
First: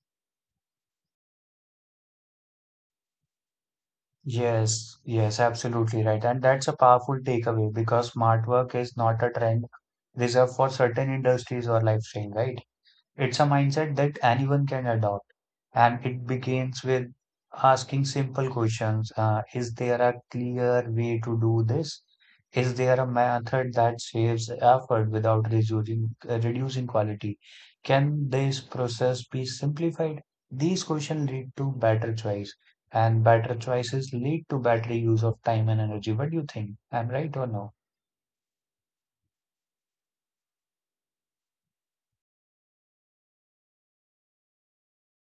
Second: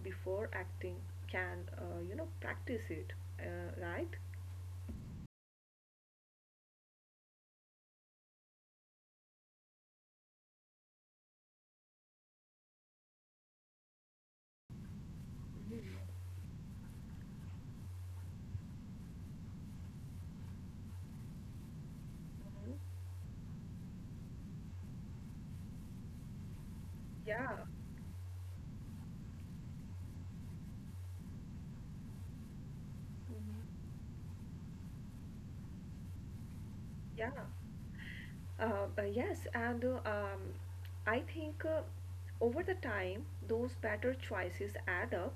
Speaker 2: before acting can, you know, practice it, right?
Speaker 1: Yes, yes, absolutely right. And that's a powerful takeaway because smart work is not a trend reserved for certain industries or lifestyle, right? It's a mindset that anyone can adopt. And it begins with asking simple questions. Is there a clear way to do this? Is there a method that saves effort without reducing quality?
Speaker 2: Yeah.
Speaker 1: Can this process be simplified? These questions lead to better choice, and better
Speaker 2: Mhm.
Speaker 1: choices lead to better use of time and energy. What do you think? I'm
Speaker 2: Yeah.
Speaker 1: right or no?
Speaker 2: Yes, and I think over the time, those better choices add up.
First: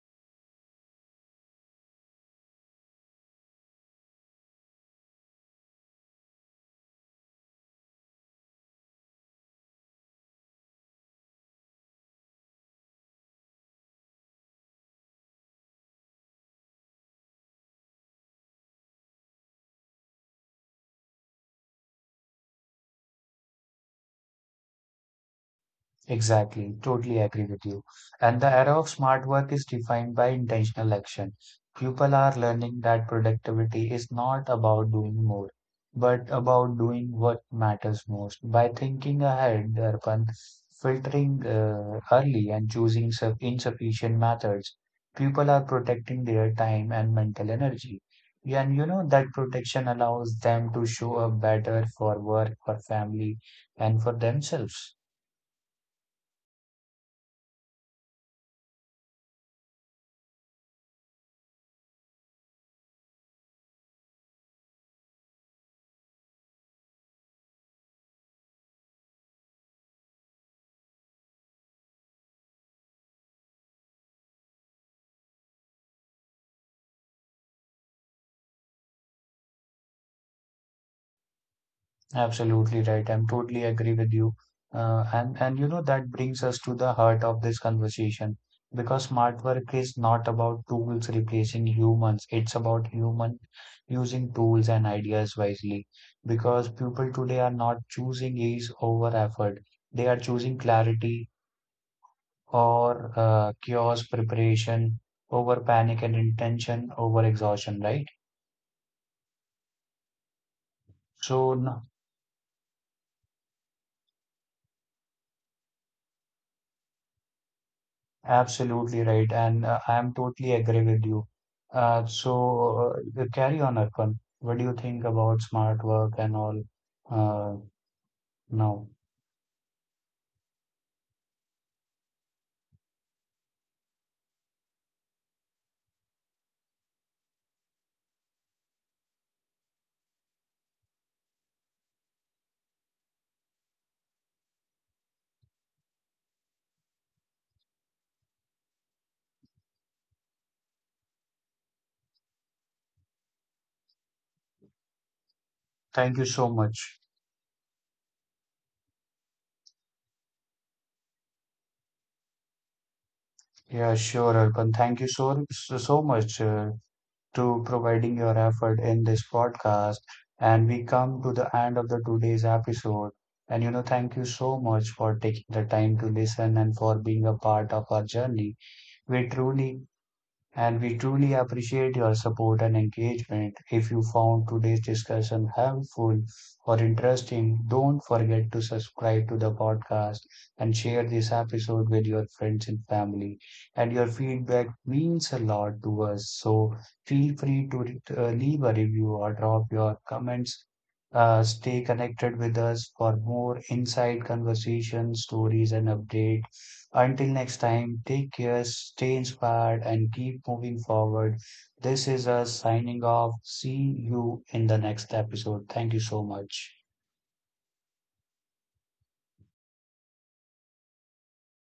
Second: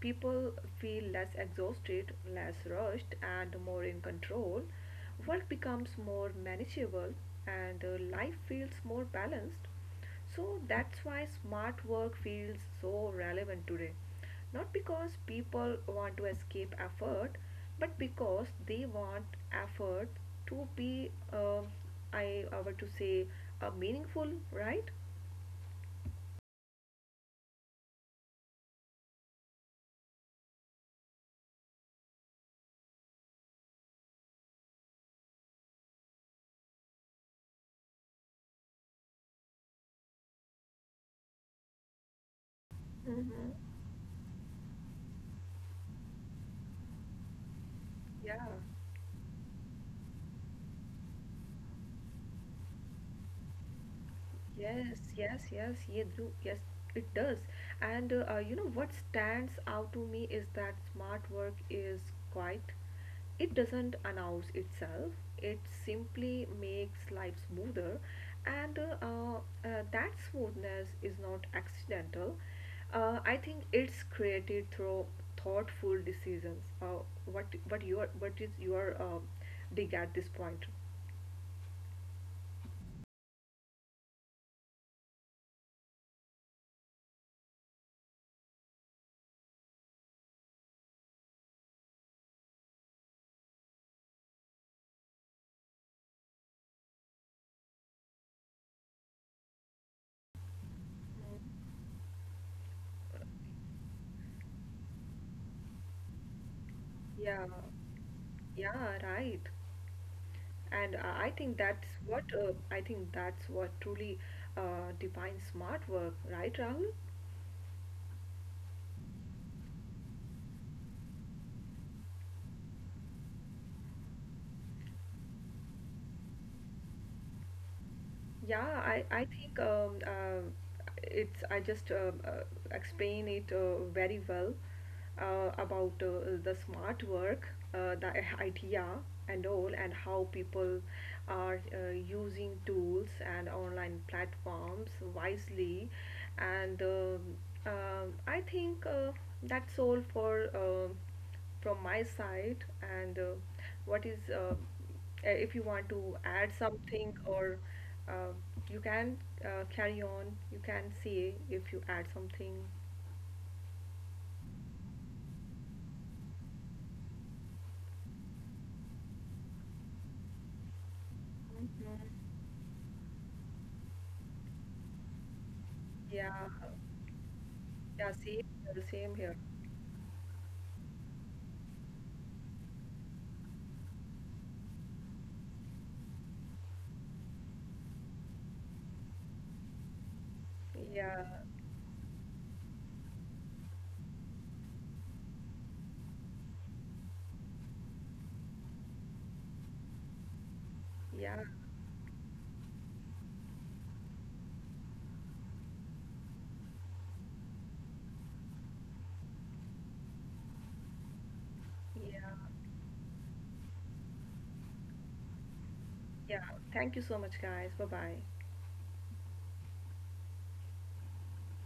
Speaker 2: People feel less exhausted, less rushed, and more in control. Work becomes more manageable, and life feels more balanced. So that's why smart work feels so relevant today. Not because people want to escape effort, but because they want effort to be, I were to say, meaningful, right?
Speaker 1: Exactly, totally agree with you. And the era of smart work is defined by intentional action. People are learning that productivity is not about doing more, but about doing what matters most. By thinking ahead, Arpan, filtering early, and choosing sub
Speaker 2: Hmm.
Speaker 1: insufficient methods, people are protecting their time and mental energy.
Speaker 2: Yeah.
Speaker 1: And you know that protection allows them to show up better for work, for family, and for themselves.
Speaker 2: Yes, yes, yes, ye do. Yes, it does. And you know what stands out to me is that smart work is quiet. It doesn't announce itself. It simply makes life smoother, and that smoothness is not accidental. I think it's created through thoughtful decisions. What is your dig at this point?
Speaker 1: Absolutely right. I'm totally agree with you. And you know that brings us to the heart of this conversation because smart work is not about tools replacing humans. It's about human using tools and ideas wisely because people today are not choosing ease over effort. They are choosing clarity or chaos, preparation over panic, and intention over
Speaker 2: Yeah,
Speaker 1: exhaustion, right?
Speaker 2: yeah, right. And I
Speaker 1: So
Speaker 2: think
Speaker 1: n-
Speaker 2: that's what truly defines smart work, right, Rahul?
Speaker 1: Absolutely right, and I am totally agree with you. So carry on, Arpan. What do you think about smart work and all uh,
Speaker 2: Yeah,
Speaker 1: now?
Speaker 2: I think it's I just explain it very well about the smart work, the idea and all, and how people are using tools and online platforms wisely, and I think that's all for. From my side, and what is if you want to
Speaker 1: Thank you so
Speaker 2: add
Speaker 1: much.
Speaker 2: something, or uh, you can carry on. You can say if you add something.
Speaker 1: Yeah, sure, Arpan. Thank you so, so, so much to providing your effort in this podcast. And we come to the
Speaker 2: Hmm.
Speaker 1: end of the today's episode. And you know, thank you so much for taking the time to
Speaker 2: Yeah.
Speaker 1: listen and for being a part of our
Speaker 2: Yeah, same
Speaker 1: journey.
Speaker 2: here, same
Speaker 1: We
Speaker 2: here.
Speaker 1: truly we truly appreciate your support and engagement. If you found today's discussion helpful or interesting, don't forget to subscribe to the podcast and share
Speaker 2: Yeah.
Speaker 1: this episode with your friends and family. And your feedback means a lot to us, so feel free to leave a review or drop your comments.
Speaker 2: Yeah.
Speaker 1: Stay connected with us for more inside conversations, stories, and updates. Until next time, take care, stay inspired, and keep moving forward. This is
Speaker 2: Yeah.
Speaker 1: us signing off. See you in the next episode. Thank you so
Speaker 2: Yeah,
Speaker 1: much.
Speaker 2: thank you so much, guys. Bye bye.